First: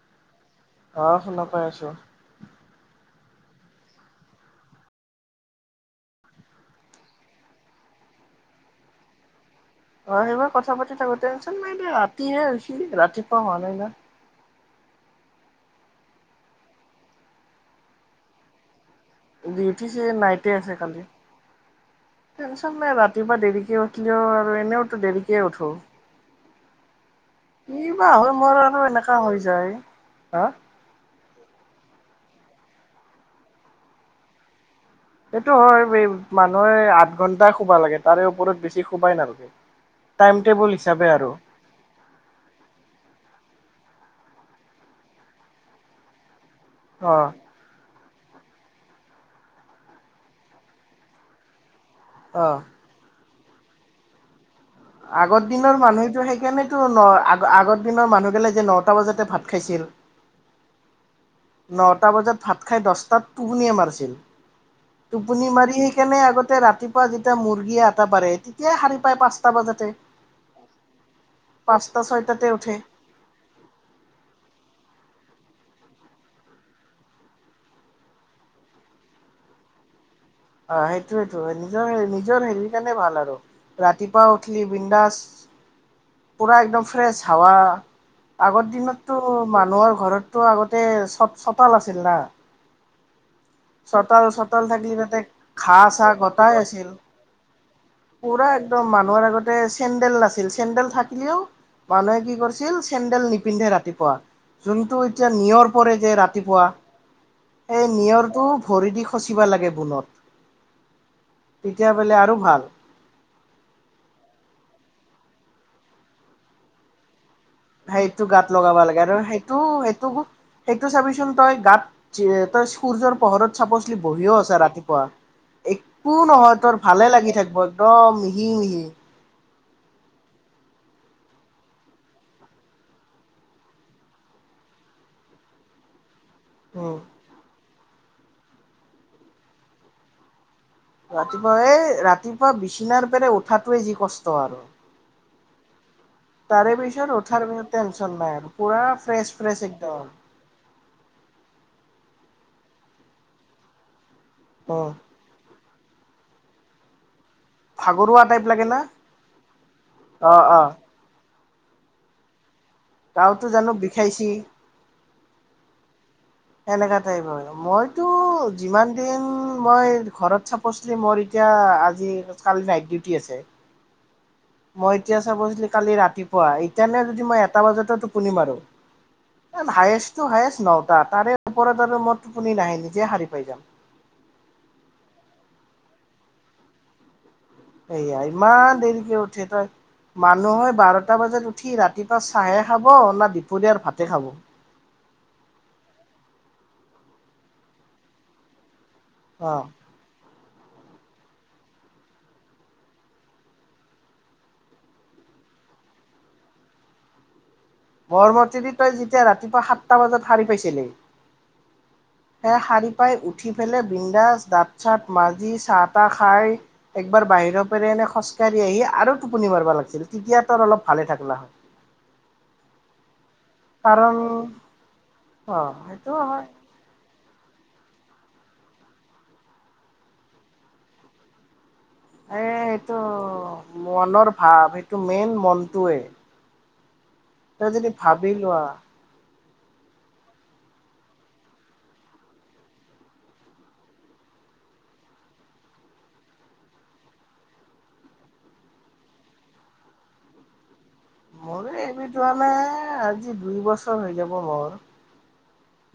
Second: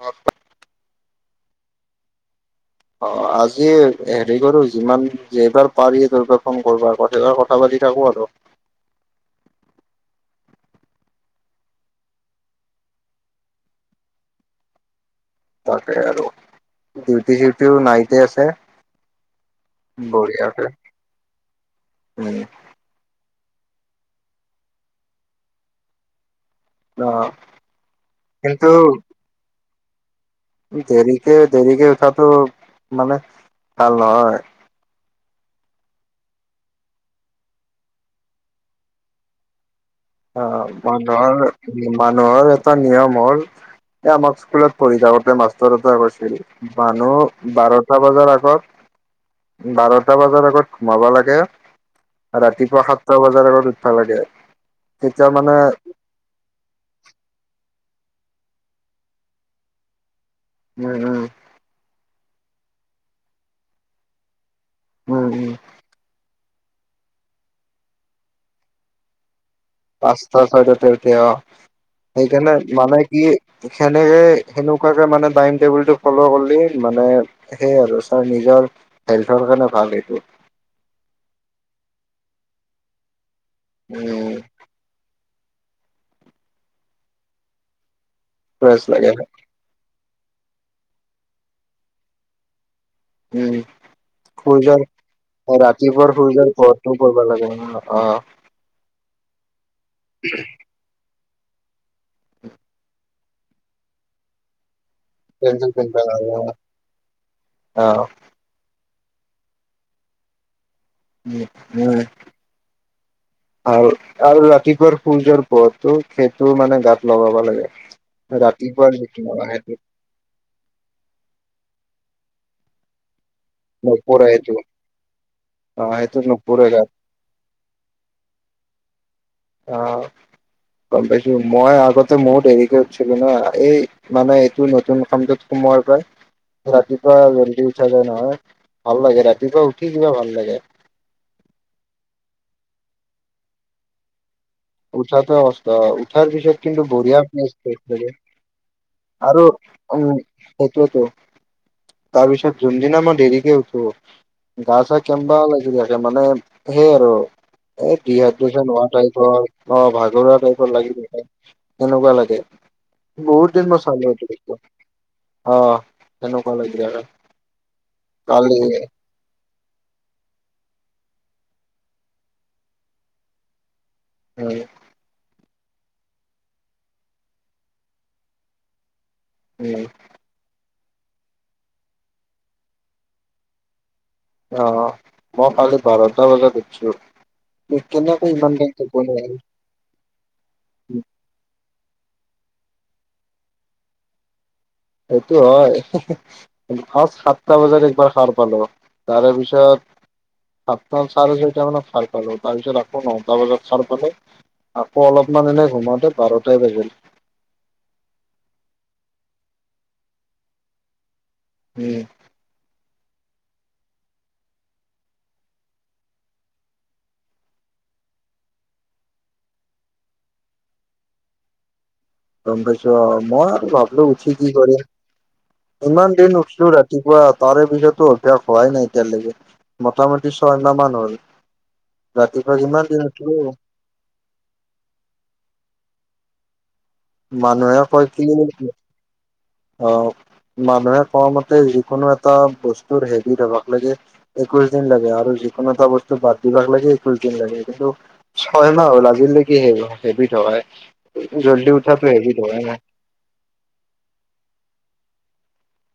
অ অহ শুনা পাই আছোঁ। অ আজি হেৰি কৰোঁ যিমান যে এইবাৰ পাৰি তেইবাৰ ফোন কৰিবা কবাৰ কথা পাতি থাকোঁ আৰু অ সেইবাৰ কথা পাতি থাকো টেনচন নাই দে ৰাতিহে ৰাতিপুৱা হোৱা নাই না। তাকে আৰু ডিউটি চিউটিও নাইতে আছে। দি উঠিছে নাইট বঢ়িয়াকে আছে কালি উম টেনচন নাই ৰাতিপুৱা। দেৰিকে উঠিলেও আৰু এনেওতো দেৰিকে উঠো। অ কি বাহ মোৰ আৰু এনেকা হৈ যায় হা। ই, দেৰি দেৰিকে উঠাতটো মানে ভাল নহয়। এইটো হয়, এই মানুহে আঠ ঘন্টাই শোবা লাগে তাৰে ওপৰত বেছি শোবাই নালাগে। টাইম টেবুল অ' হিচাপে আৰু মানুহৰ-মানুহৰ এটা নিয়ম হ'ল, এ আমাক স্কুলত পঢ়ি থাকোঁতে মাষ্টৰ এটাই কৈ। মানুহ, অ', বাৰত দচটা বজাৰ আগত বাৰটা বজাৰ আগত ঘোমাবা লাগে। অ'। ৰাতিপুৱা সাতটা বাজাত উত ভা লাগেই। আগৰ দিনৰ মানুহ সেইকাৰণেতো ন আগ আগত দিনৰ মানুহ গ'লে যে নটা বজাতে ভাত খাইছিল। উম উম নটা বজাত ভাত খাই দহটাত টোপোনিয়েই মাৰিছিল। উম উম টোপনি মাৰি, সেই কেনোই আগতে তে ৰাতিপুৱা যেতিয়া মুৰ্গীয়ে আতা পাৰেই তেতিয়াই শাৰি পায়, পাঁচ পচতা চইটা এতিয়া পাঁচটা ছয়টাতে সেইকাৰণে উঠে মানে কি সেনেকে, সেনো এনেকুৱাকে মানে টাইম টেবুলটো ফ'ল' কৰিলে, মানে সেয় আৰু ছ নিজৰ হেল্থৰ কাৰণে ভাল সেইটো। অ' সেইটোয়েইটো নিজৰ-নিজৰ হেৰিৰ কাৰণে ভাল আৰু। ৰাতি পুৱা উম উঠলি বিন্দাছ, পোৰা একদম ফ্ৰেছ হাৱা আগৰ ফ্ৰেছ লাগে দিনততো মানুহৰ ঘৰত টো আগতে, চ চতাল আছিল না। উম, চোতাল চোতাল সূৰ্য্য থাকি তাতে ঘাঁহ চাহ ৰাতিপুৱাৰ সূৰ্য্য গটাই আছিল। পোহৰটো পৰবা লাগেই। পুৰা একদম মানুহৰ আগত ইনেই আছো। চেণ্ডেল নাছিল, চেণ্ডেল থাক মানুহে কি কৰিছিল চেন্দেল নিপিন্ধে ৰাতিপুৱা, যোন যোনটো এতিয়া পেঞ্চিল নিয়ৰ পৰে পিন্ধবা যে, লাগে ৰাতিপুৱা অ সেই নিয়ৰ টো ভৰি দি খচিবা লাগে বুণত। তেতিয়া বোলে আৰু ভাল। আৰু-আৰু ৰাতিপুৱাৰ সূৰ্য্য পৰহটো সেইটো মানে গাত লগাব লাগে। সেইটো গাত লগাব ৰাতিপুৱাৰ লাগে আৰু যিটো সেইটো সেইটো-সেইটো চাবিচোন, তই গাত ত সূৰ্য্য পৰহত চাবচি নপৰে বহিও সেইটো আছে ৰাতিপুৱা অ একো সেইটো নহয় নপৰে তোৰ গাত ভালে লাগি থাকিব একদম মিহি-মিহি। আঁ গম পাইছো মই আগতে মই দেৰিকে উঠিছিলো না এই মানে এইটো নতুন কামটোত সোমোৱাৰ পৰা। উম ৰাতিপুৱাই যলদি। কিয়নো নহয় ভাল লাগে ৰাতিপুৱা উঠি কিবা ভাল লাগে ৰাতিপুৱা এই ৰাতিপুৱা বিচনাৰ পৰা উঠাতোৱে যি কষ্ট আৰু উঠাটো কষ্ট উঠাৰ পিছত তাৰে কিন্তু পিছত উঠাৰ পিছত বঢ়িয়া টেনচন [unintelligible] নাই আৰু পুৰা ফ্ৰেছ আৰু ফ্ৰেছ একদম উম সেইটোৱেতো তাৰপিছত যোনদিনা মই দেৰিকে উঠো অ, গা ছা কেম্বা লাগি যায় এ মানে সেই আৰু এই ভাগৰুৱা টাইপ দুহাত লাগে না [unintelligible] অঁ অ ভাগৰুৱা অ টাইপৰ লাগিব পাৰে সেনেকোৱা লাগে গাওতো বহুত জানো দিন মই [unintelligible] চাম বিষাইছি গৈছো অঁ সনেকা টাইপ হয় মইতো কালি যিমান দিন মই ঘৰত চ মোৰ এতিয়া আজি নাইট ডিউটি আছে উম মই এতিয়া চাব কালি ৰাতিপুৱা এতিয়ানে যদি মই এটা বজাত টোপনি মাৰু উম হায়ষ্ট টু হায়ষ্ট ন তাৰে ওপৰত আৰু মই টোপনি নাহে নিজে হাৰি পাই যাম অঁ মই কালি বাৰটা বজাত উঠিছো এয়া ইমান দেৰিকে উঠে তই মানুহ হয় বাৰটা বজাত উঠি ৰাতি ৰাতিপুৱাই চাহে খাব না দুপৰীয়াৰ ভাতে খাব সেইটো হয় সাতটা বজাত একবাৰ সাৰ পালো তাৰে অ পিছত সাতটা চাৰে ছয়টা মানত সাৰ পালো তাৰ পিছত আকৌ নটা বজাত চাৰ পালো আকৌ অলপমান এনে ঘোমাতে বাৰটাই বাজিল মৰমতেদি তই যেতিয়া ৰাতিপুৱা সাতটা বজাত সাৰি পাইছিলি উম সেয়া শাৰী পাই উঠি পেলাই বিন্দাচ দাঁত চাত মাজি চাহ তাহ খাই একবাৰ বাহিৰৰ পৰা এনে খোজকাঢ়ি আহি আৰু টোপনি মাৰিবা লাগিছিল তেতিয়া তোৰ অলপ ভালে থাকলা হয় গম পাইছো অঁ মই আৰু ভাবিলো কাৰণ উঠি কি কৰিম অ ইমান সেইটো দিন হয় উঠিলো ৰাতিপুৱা তাৰে পিছতো অভ্যাস হোৱাই নাই এতিয়ালৈকে মোটামুটি ছয় মাহ মান হ'ল এ ৰাতিপুৱা কিমান এইটো দিন উঠিলো মনৰ ভাৱ সেইটো মেইন মনটোৱে তই মানুহে যদি কই ভাবি লোৱা অঁ মানুহে কোৱা মতে যিকোনো এটা বস্তুৰ হেভি থ হবাক লাগে একৈশ দিন লাগে আৰু যিকোনো এটা বস্তু বাদ দিবাক লাগে একৈশ দিন লাগে কিন্তু ছয় মাহ হল আজিলৈকে হেভি থ হয় মোৰো হেভি থ হোৱা নাই আজি দুই বছৰ হ'ল। হয় [unintelligible]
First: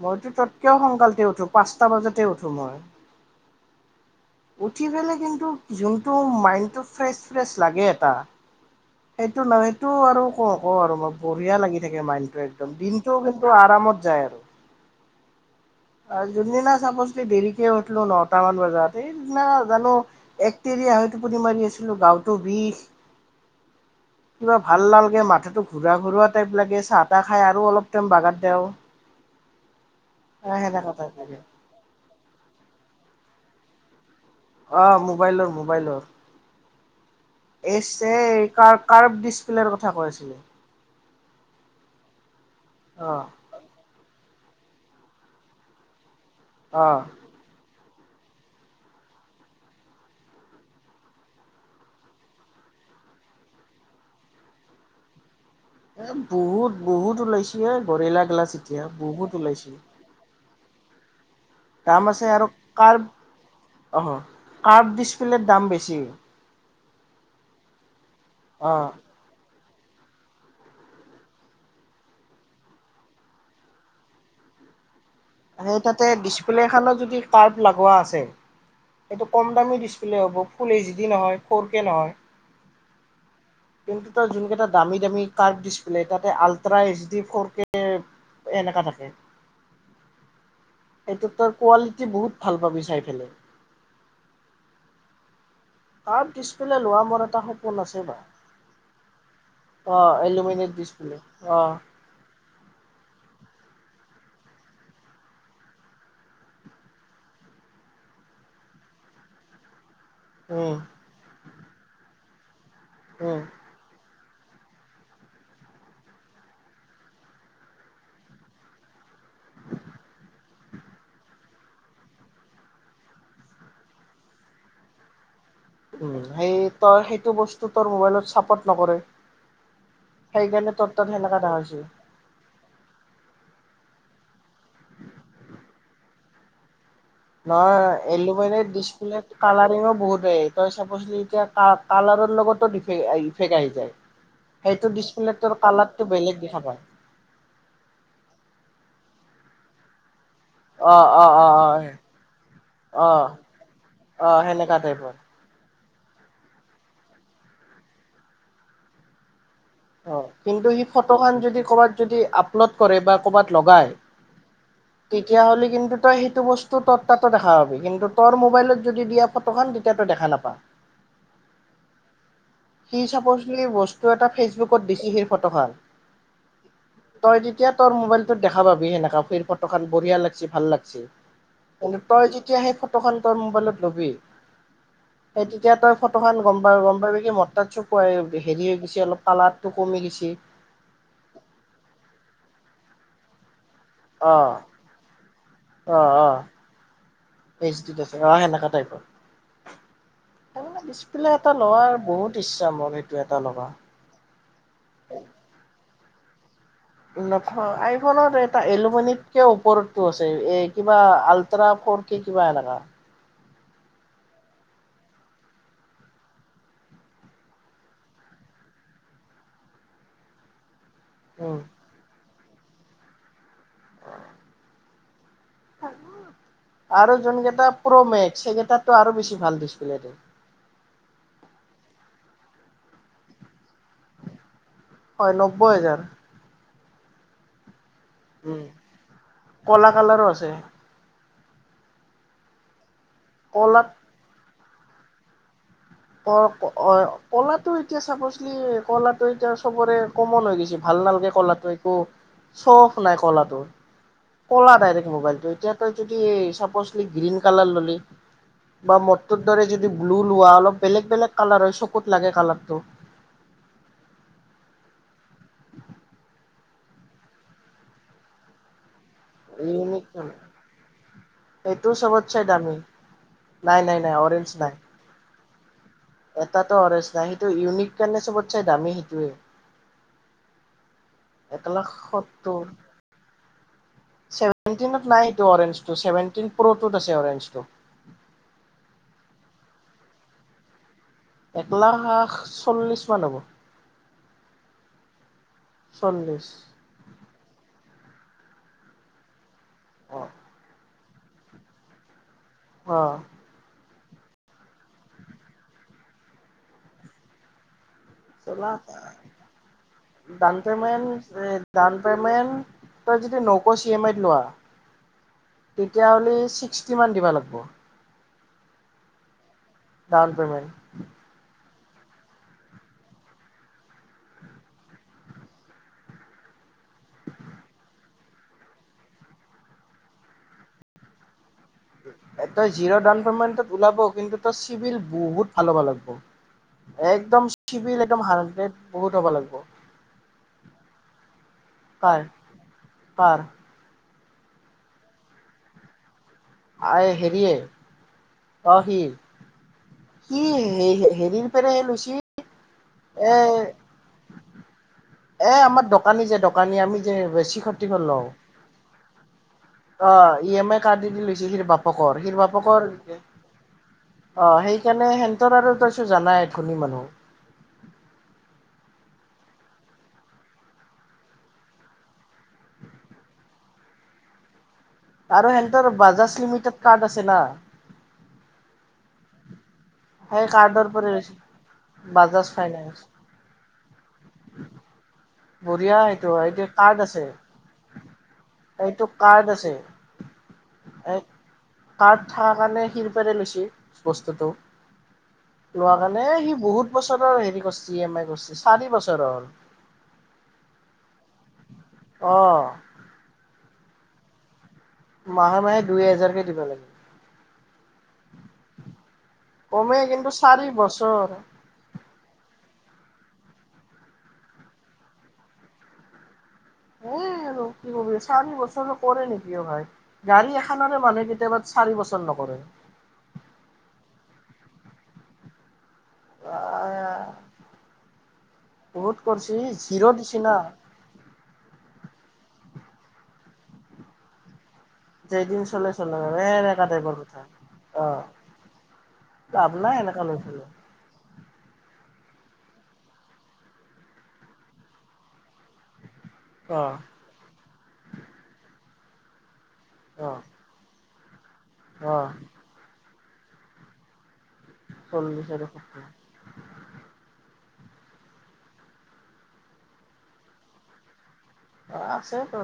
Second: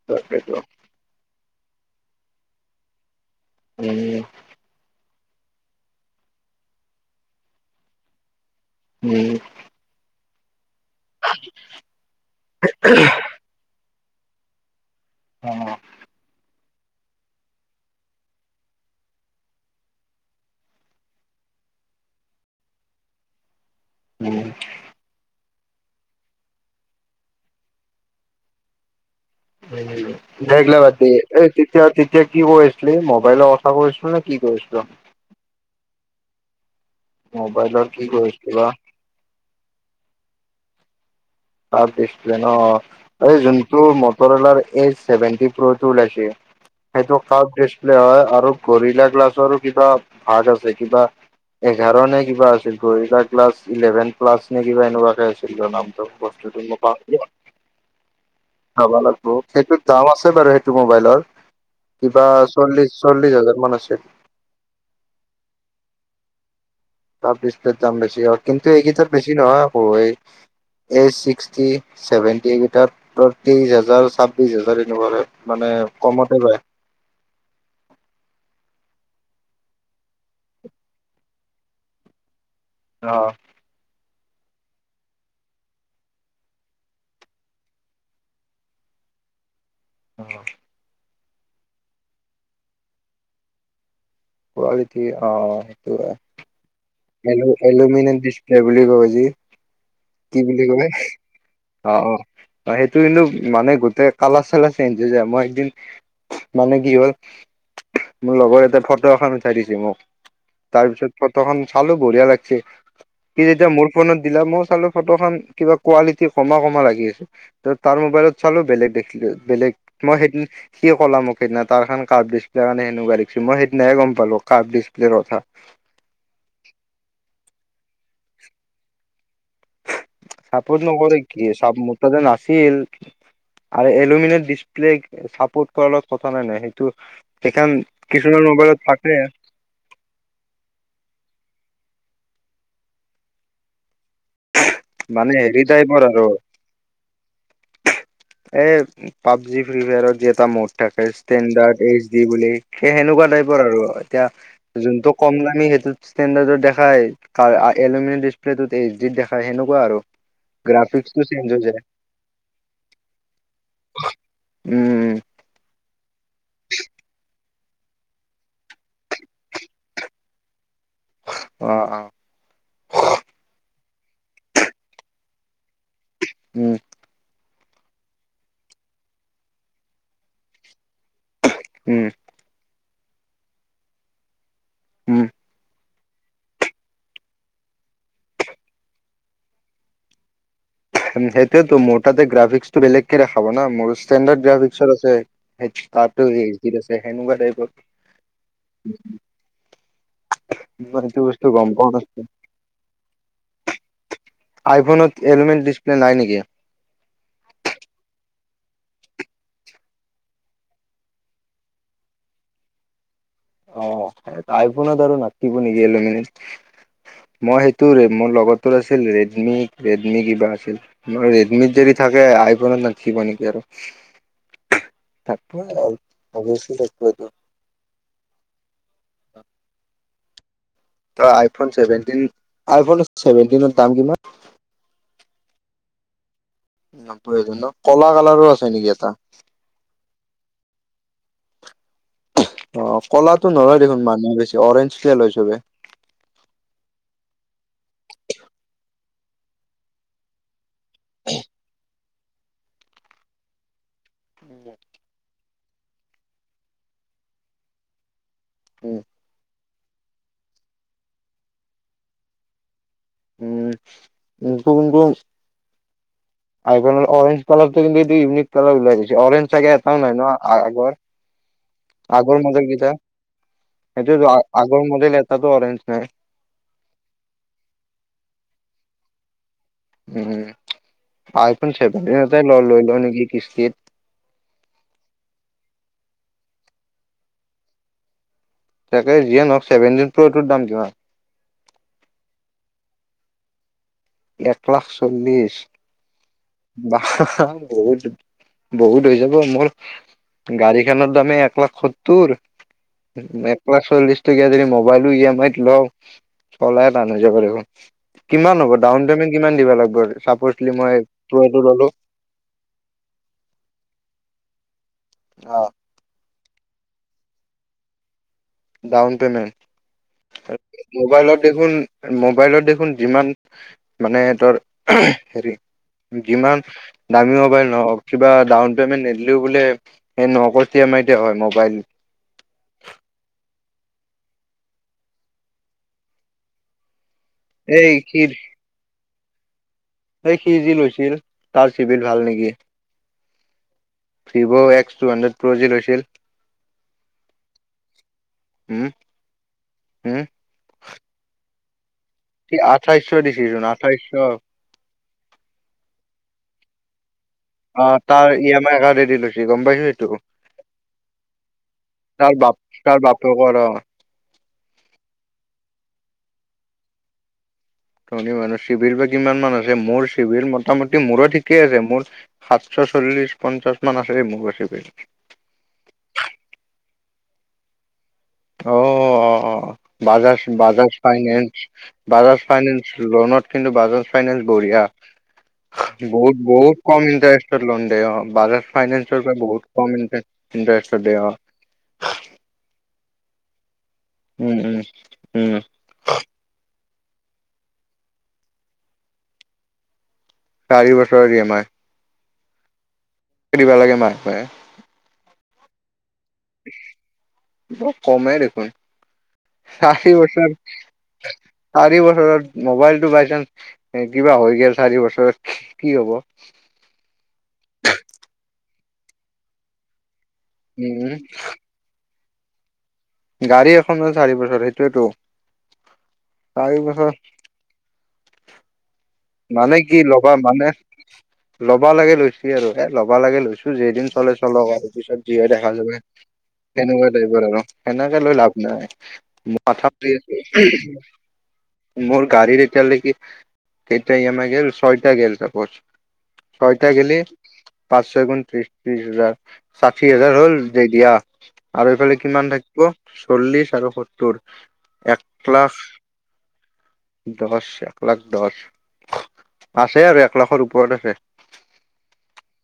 মইতো তাকেটো ততকেও সোনকালে উঠো পাঁচ টা বজাতে উঠো মই। উম, উঠি পেলে কিন্তু যোনটো মাইণ্ডত ফ্ৰেচ নেছ লাগে এটা। উম, সেইটো নাই সেইটো আৰু ক আৰু মই বঢ়িয়া লাগি থাকে মাইণ্ডতটো একদম দিনটোও কিন্তু আৰামত যায় আৰু। উম, আ যোন দিনা চাপছ দেৰিকে উঠলো নটা মান বজাত এইদিনা জানো এক তেৰিয়া হয় টোপুনি মাৰি আছিলো গাঁতো বিষ। উম। কিবা ভাল নালগে মাথটো ঘূৰা-ঘৰুৱা টাইপ লাগে চাহ-তাহ খাই আৰু অলপ টাইম বাগাত দিওঁ। বেগ লবতি লাগে। তেতিয়া তেত এতিয়া কি কৰি আছিলি, মোবাইল অচা কৰিছিলো নে? কি কৈ আছিলি? অ মোবাইলৰ-মোবাইলৰ। মোবাইলৰ কি কৈ এই আছিলি বা কাৰ কাৰ্ব ডিছপ্লেৰ কথা কৈ আছিলে। কাৰ্ভ দিছ অই, অ। এই যোনটো মতৰৱলা এ চেভেন্তি প্ৰ টো ওলাইছে, অ সেইটো কাৰ্ব হয় আৰু গৰিলা গ্লাছৰ কিবা ভাগ আছে কিবা এঘাৰ নে কিবা আছিল গৰিলা গ্লাছৰ ইলেভেন প্লাছ নে কিবা সেনেকুৱাকে আছিল। [unintelligible] নামটো বস্তুটো মই বহুত-বহুত পাহৰিলোঁ ওলাইছে এ গৰেলা গিলাচ এতিয়া বহুত ওলাইছে। ছে বাৰু সেইটো মোবাইলৰ। দাম কিবা আছে আৰু চল্লিশ কাৰ্ব, চল্লিশ হাজাৰ মান আছিল অ, কাৰ্ব ডিচপ্লেৰ দাম বেছি। ডিচপ্লে দাম বেছি। কিন্তু অ এইকেইটাৰ বেছি নহয়। এই ছিক্সটি, চেভেন্টি এই কেইটাত ত্ৰিশ হাজাৰ ছাব্বিশ হাজাৰ এনেকুৱা হয়। সেই তাতে ডিচপ্লে খত যদি কাৰ্প লগোৱা আছে। এইটো কম দামী ডিচপ্লে হ'ব, ফুল এইচ ডি নহয় ফ'ৰ কে নহয়। অহ যোন কেই দামী দাম কাৰ ডিচপ্লে তাতে ultra H D four K এনেকা থাকে। অহ এইটো তই কোৱালিটি বহুত ভাল পাবি চাই পেলাই। কোৱালিটি অহ। আম পিছ পিলে ল এলু- এলুমিনিয়াম ডিছপ্লে বুলি কবি যি, অ কি বুলি এলুমিনেট কম এ? ডিচপ্লে অ' - অ'। অ' সেইটোৱে ল মানে গোটেই কালাৰ-চালাৰ চেঞ্জ হৈ যায়। মই এদিন, মানে কি হ'ল, মোৰ লগৰ এটা ফটো এখন উঠাই দিছি মোক। উম তাৰপিছত ফটোখন পালোঁ। বঢ়িয়া লাগছে। উম সি যেতিয়া মোৰ ফোনত দিলাত মই চালোঁ ফটোখন, কিবা কোৱালিটি কমা-কমা লাগি আছে। তো তাৰ মোবাইলত চালোঁ বেলেগ দেখিলোঁ- বেলেগ। মই সেইদিনা- সি ক'লাক মোক সেইদিনা। তাৰ কাৰ্ব ডিছপ্লেৰ কাৰণে সেনেকুৱা দেখছি। মই সেইদিনাহে গম পালোঁ কাৰ্ব ডিছপ্লেৰ কথা। উম, সেই তই- সেইটো বস্তু তোৰ মোবাইলত ছাপৰ্ট নকৰে। সেইকাৰণে ছাপৰ্ত তোৰ তাত নকৰে সেনেকা কি? ছা- দেখাইছে মোৰ তাতে নাছিল। আৰু এলুমিনিয়াম ডিছপ্লে চাপৰ্ট কৰাৰ লগত কথা নাই, নয়। সেই নহয়, এলুমিনিয়াৰ থাকে ডিছপ্লে কালাৰিঙো বহুত দে। তই ছাপ'ছলি এতিয়া কা- কালাৰৰ লগতো ডিফেক্ট আহি- ইফেক্ট আহি যায়। সেইটো মানে ডিছপ্লেটোৰ হেৰি টাইপৰ কালাৰটো আৰু বেলেগ দেখা পায়। এই পাবজি, ফ্ৰী ফায়াৰত দিয়া এটা মোড অ থাকে অ অ ষ্টেণ্ডাৰ্ড এইচ অ ডি বুলি। সেই অ সেনেকুৱা টাইপৰ আৰু। এতিয়া অ সেনেকা যোনটো টাইপৰ কম দামী, সেইটো ষ্টেণ্ডাৰ্ডৰত দেখায়। কা- এলুমিনিয়াম ডিছপ্লেটোত এইচ ডিত দে অ'। কিন্তু সি ফটোখন চেঞ্জ হৈ যদি যায় কৰ'বাত যদি আপলোড কৰে বা ক'বাত লগায়, উম উম তেতিয়া হ'লে কিন্তু তো সেই টো বস্তু তোৰ তাটো দেখা হয়। কিন্তু তোৰ মোবাইলত যদি দিয়া ফটোখন, তেতিয়া তই দেখা নাপা। অ অ সি ছাপ'ছলি বস্ তই এটা ফেচ বুকত দিছি সেই ফটোখন। উম তই দি এতিয়া তোৰ মোবাইলটোত দেখা পাবি সেনেকা। ফিৰ ফটোখন বঢ়িয়া লাগছে। ভাল লাগছে। এনে উম তই যেতিয়া সেই ফ টোখন তই মোবাইলত লবি, উম সেই তেতিয়া তই ফ ফটোখন গম পা- গম পাব কি, মোৰ তাত ছেভ কৰাই লবি। হেৰি হৈ গৈছে অলপ কালাৰটো কমি গেছি। সেইটোৱেতো। মোৰ তাতে গ্ৰাফিক্সটো বেলেগকে দেখাব না। মোৰ অ ষ্টেণ্ডাৰড গ্ৰফিক্সত আছে। সেই অ তাৰতো অ এইচ ডি আছে, সেনেকুৱা এইচ ডিত আছে অ সেনেকা টাইপৰ। টাইপত। তাৰমানে ইমানটো ডিচপ্লে বস্তু এটা গম লোৱাৰ পোৱা। বহুত ইচ্ছা মোৰ সেইটো এটা ল'বা। [inaudible] আইফোনত এলুমিন ডিছপ্লে নাই নেকি? আইফোনত এটা এলুমিনতকে ওপৰতটো আছে এ কিবা আলট্ৰা ফৰ কি কিবা এনেুৱা অ আইফোনত আৰু নাথাকিব নেকি মই সেইটো মোৰ লগতো আছিল ৰেডমি ৰেডমি কিবা আছিল উম ৰেডমিত যদি থাকে আই আই ফোনত নাথাকিব নেকি আৰু [inaudible] থাকে অৱশ্যে সেই কেইটাতটো আৰু বছি ভাল ডিছপ্লেটো আইফোন চছেভেনটিন আইফোন চছেভেনটি দাম কিমান? হয় নব্বৈ হেজাৰ নব্বৈ হাজাৰ ন কলা কালাৰো উম। আছে নেকি এটা কলা কালাৰো আছে অ কলাটো নলয় কলাত দেখোন মানুহ বেছি অৰেঞ্জ তোলে লৈছো মই অ অ কলাটো এতিয়া চাবছলি কলাটো এতিয়া চবৰে কমন হৈ গৈছে ভাল নালাগে কলাটো একো চফ নাই কলাটো কলা দাইৰেগ মোবাইলটো এতিয়া তই যদি চাপচলি গ্ৰীণ কালাৰ ললি বা মৰ [unintelligible] যদি ব্লু লোৱা অলপ বেলেগ বেলেগ কালাৰ হয় চকুত লাগে কালাৰটো উমক কিক [unintelligible] আ অৰেঞ্জ কালাৰৰটো কিন্তু এইটো ইউনিক কালাৰ উলাইছে অৰেঞ্জ চাগে এটাও ইউনিক নাই ন আগৰ সেইটো চবতচে আগৰ মডেল দামী কেইটা নাই নাই নাই সেইটো অৰেঞ্জ নাই আগৰ মডেল এটা অৰেঞ্চজ নে এটাতো অৰেঞ্জ নাই সেইটো ইউনিক কাৰণে চবত চাই দামী সেইটোৱে আই এক ফোন লাখ চেভেনটি এটা লৈ ল নেকি কিস্তিত চেভেনটিনত নাইটো অৰেঞ্জ চেভেনটিন প্ৰটোত আছে অৰেঞ্জ টো তাকে যিয়ে নহক চেভেনটি প্ৰটোৰ দাম কিমান? এক লাখ চল্লিশ মান হব এক লাখ চল্লিশ চল্লিছ বা বহুত বহুত হৈ যাব মোৰ অ গাড়ী সেইখনৰ দামে এক লাখ সত্তৰ অ এ পালাচ চল্লিশ টকীয়া যদি মোবাইলো ই এম আইত লওঁ পলাই এটা লৈ যাব লাগিব কিমান হ'ব চলাখ ডাউন পেমেণ্ট কিমান দিব লাগিব চাপও ডাউন চিলিমৰে। পেমেণ্ট ডাউন পেমেণ্ট তই যদি নক' চি এম আইত লোৱা। অ তেতিয়াহ'লে। চিকচটি মান দিব লাগিব। Down payment. ডাউন পেমেণ্ট মোবাইলত দেখোন। মোবাইলত দেখোন যিমান মানে ত হেৰি যিমান দামী মোবাইল নহওঁক কিবা ডাউন পেমেন্ট নিদিলেও বোলে নকতিয়া হয় ম এটা জিৰ' ডাউন পেমেণ্ট। ওলাব কিন্তু তাৰ চিভিল বহুত ভাল হ'ব লাগব। একদম এই চিভিল সি একদম হাড্ৰেড বহুত। কিৰব লাগব। এই সি যি লৈছিল তাৰ চিভিল কাৰ ভাল নেকি। কাৰ Vivo X two hundred pro G লৈছিল। আ হেৰিয়ে অ উম সি উম সি হেৰি। পিনেহে লৈছিল। সি আঠাইছশ দিছিল আঠাইছশ। কানি আমি। যে অ তাৰ ই এম আই কাৰ্ড। দি লৈছিল। অহ ই এম আই কাৰ্ড দি দি লৈছে হ বাপকৰ তাৰ হিৰ বাপ বাপকৰ। তাৰ বাপেকৰ অ অ সেইকাৰণে সেটৰ আৰু তাৰছ জানাই ধনী মানুহ। ধনী মানুহ চিভিৰ বা কিমান মান আছে মোৰ চিভিল মোটামুটি মোৰো ঠিকেই আছে মোৰ সাতশ চল্লিশ পঞ্চাশ মান আছে মোৰ চিভিল। আৰু সেনতৰ বাজাজ লিমিটেড কাৰ্ড আছে না। অ অ অ। বাজাজ সেই কাৰ্ডৰ বাজাজ পৰা লৈছো ফাইনেন্স বাজাজ ফাইনেন্স লোনত কিন্তু বাজাজ ফাইনেন্স বঢ়িয়া। বঢ়িয়া সেইটো বহুত এইটো বহুত কাৰ্ড কম আছে ইণ্টাৰেষ্টৰ লোন দে বাজাজ এইটো ফাইনেন্সৰ পৰা কাৰ্ড বহুত আছে কম ইণ্টাৰেষ্ট দিয়ে অ। এক বাৰে লৈছে। বস্তুটো উম উম উম লোৱা কাৰণে সি বহুত। এক বছৰৰ হেৰি কৰিছে ই এম আই কৰিছে চাৰি বছৰৰ। চাৰি বছৰৰ ই এমাই। অ দিব লাগে মাহে মাহে। মাহে মাহে দুই এজন। ধেই দিব লাগিব। [inaudible] কমেই দেখোন কমে চাৰি কিন্তু বছ চাৰি বছৰ চাৰি বছৰত মবাইল। টো বাই চান্স কিবা হৈ গল চাৰি বছৰত কি হব। এইয়াই আৰু কি কবি চাৰি বছৰ কৰে নেকি অ ভাই। গাড়ী এখনেৰে উম, মানে কেতিয়াবা চাৰি বছৰ। ন কৰে গাড়ী এখন চাৰি বছৰ সেইটোয়েতো। চাৰি বছৰ। বহুত কৰিছি মানে কি জিৰ' ল'বা দিছি না মানে ল'বা। লব লাগে লৈছি আৰু এ লব লাগে লৈছো যেইদিন চলে চলক আৰু। ত পিছত যি হয় যেইদিন দেখা যাব চলে চলে এ এনেকা সেনেকুৱা কথা টাইপৰ আৰু অ সেনেকে লৈ লাভ নাই লাভ মাথা নাই বেয়া। এনেকা লৈ পেলাই মোৰ গাড়ীৰ এতিয়াৰ লৈকে কেইটা ই এম আই গল ছয়টা গল চাপজ। অ ছয়টা গলে পাঁচ ছয় গুণ ত্ৰিশ। ত্ৰিশ হাজাৰ ষাঠি অ হাজাৰ হ'ল যে দিয়া। [unintelligible] [unintelligible] আৰু অ এইফালে কিমান থাকিব। চল্লিশ আৰু সত্তৰ। এক চল্লিছ আৰু লাখ স। দহ এক লাখ দহ আছে আৰু এক লাখৰ ওপৰত আছে। অ আছে ত।